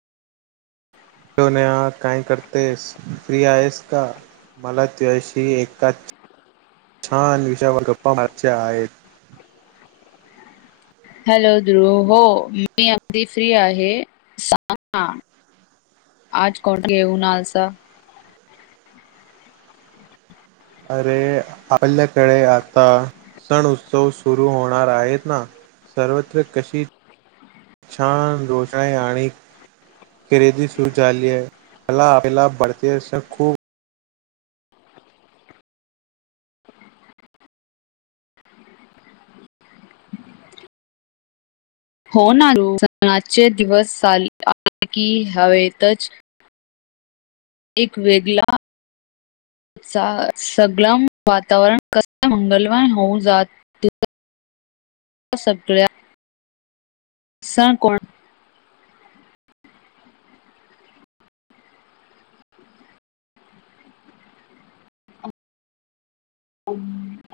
Tonya काय करतेस free आहेस का? मला त्याझ्या. शी एका छान विषयावर गप्पा मारयच्या आहेत हॅलो ध्रुव हो मी अगदी फ्री आहे सांग ना आज कोण घेऊन [unintelligible] अरे आपल्याकडे आता सण उत्सव सुरू होणार आहेत ना सर्वत्र कशी छान रोषई आणि खरेदी सुरू झाली आहे मला आपलला भारतीय सण खूप होणार [unintelligible] सणाचे दिवस चा आले की हवेतच एक वेगला सगला वातावरण कसा मंगलमय होऊन जातो सगळ्या सन कोण हम्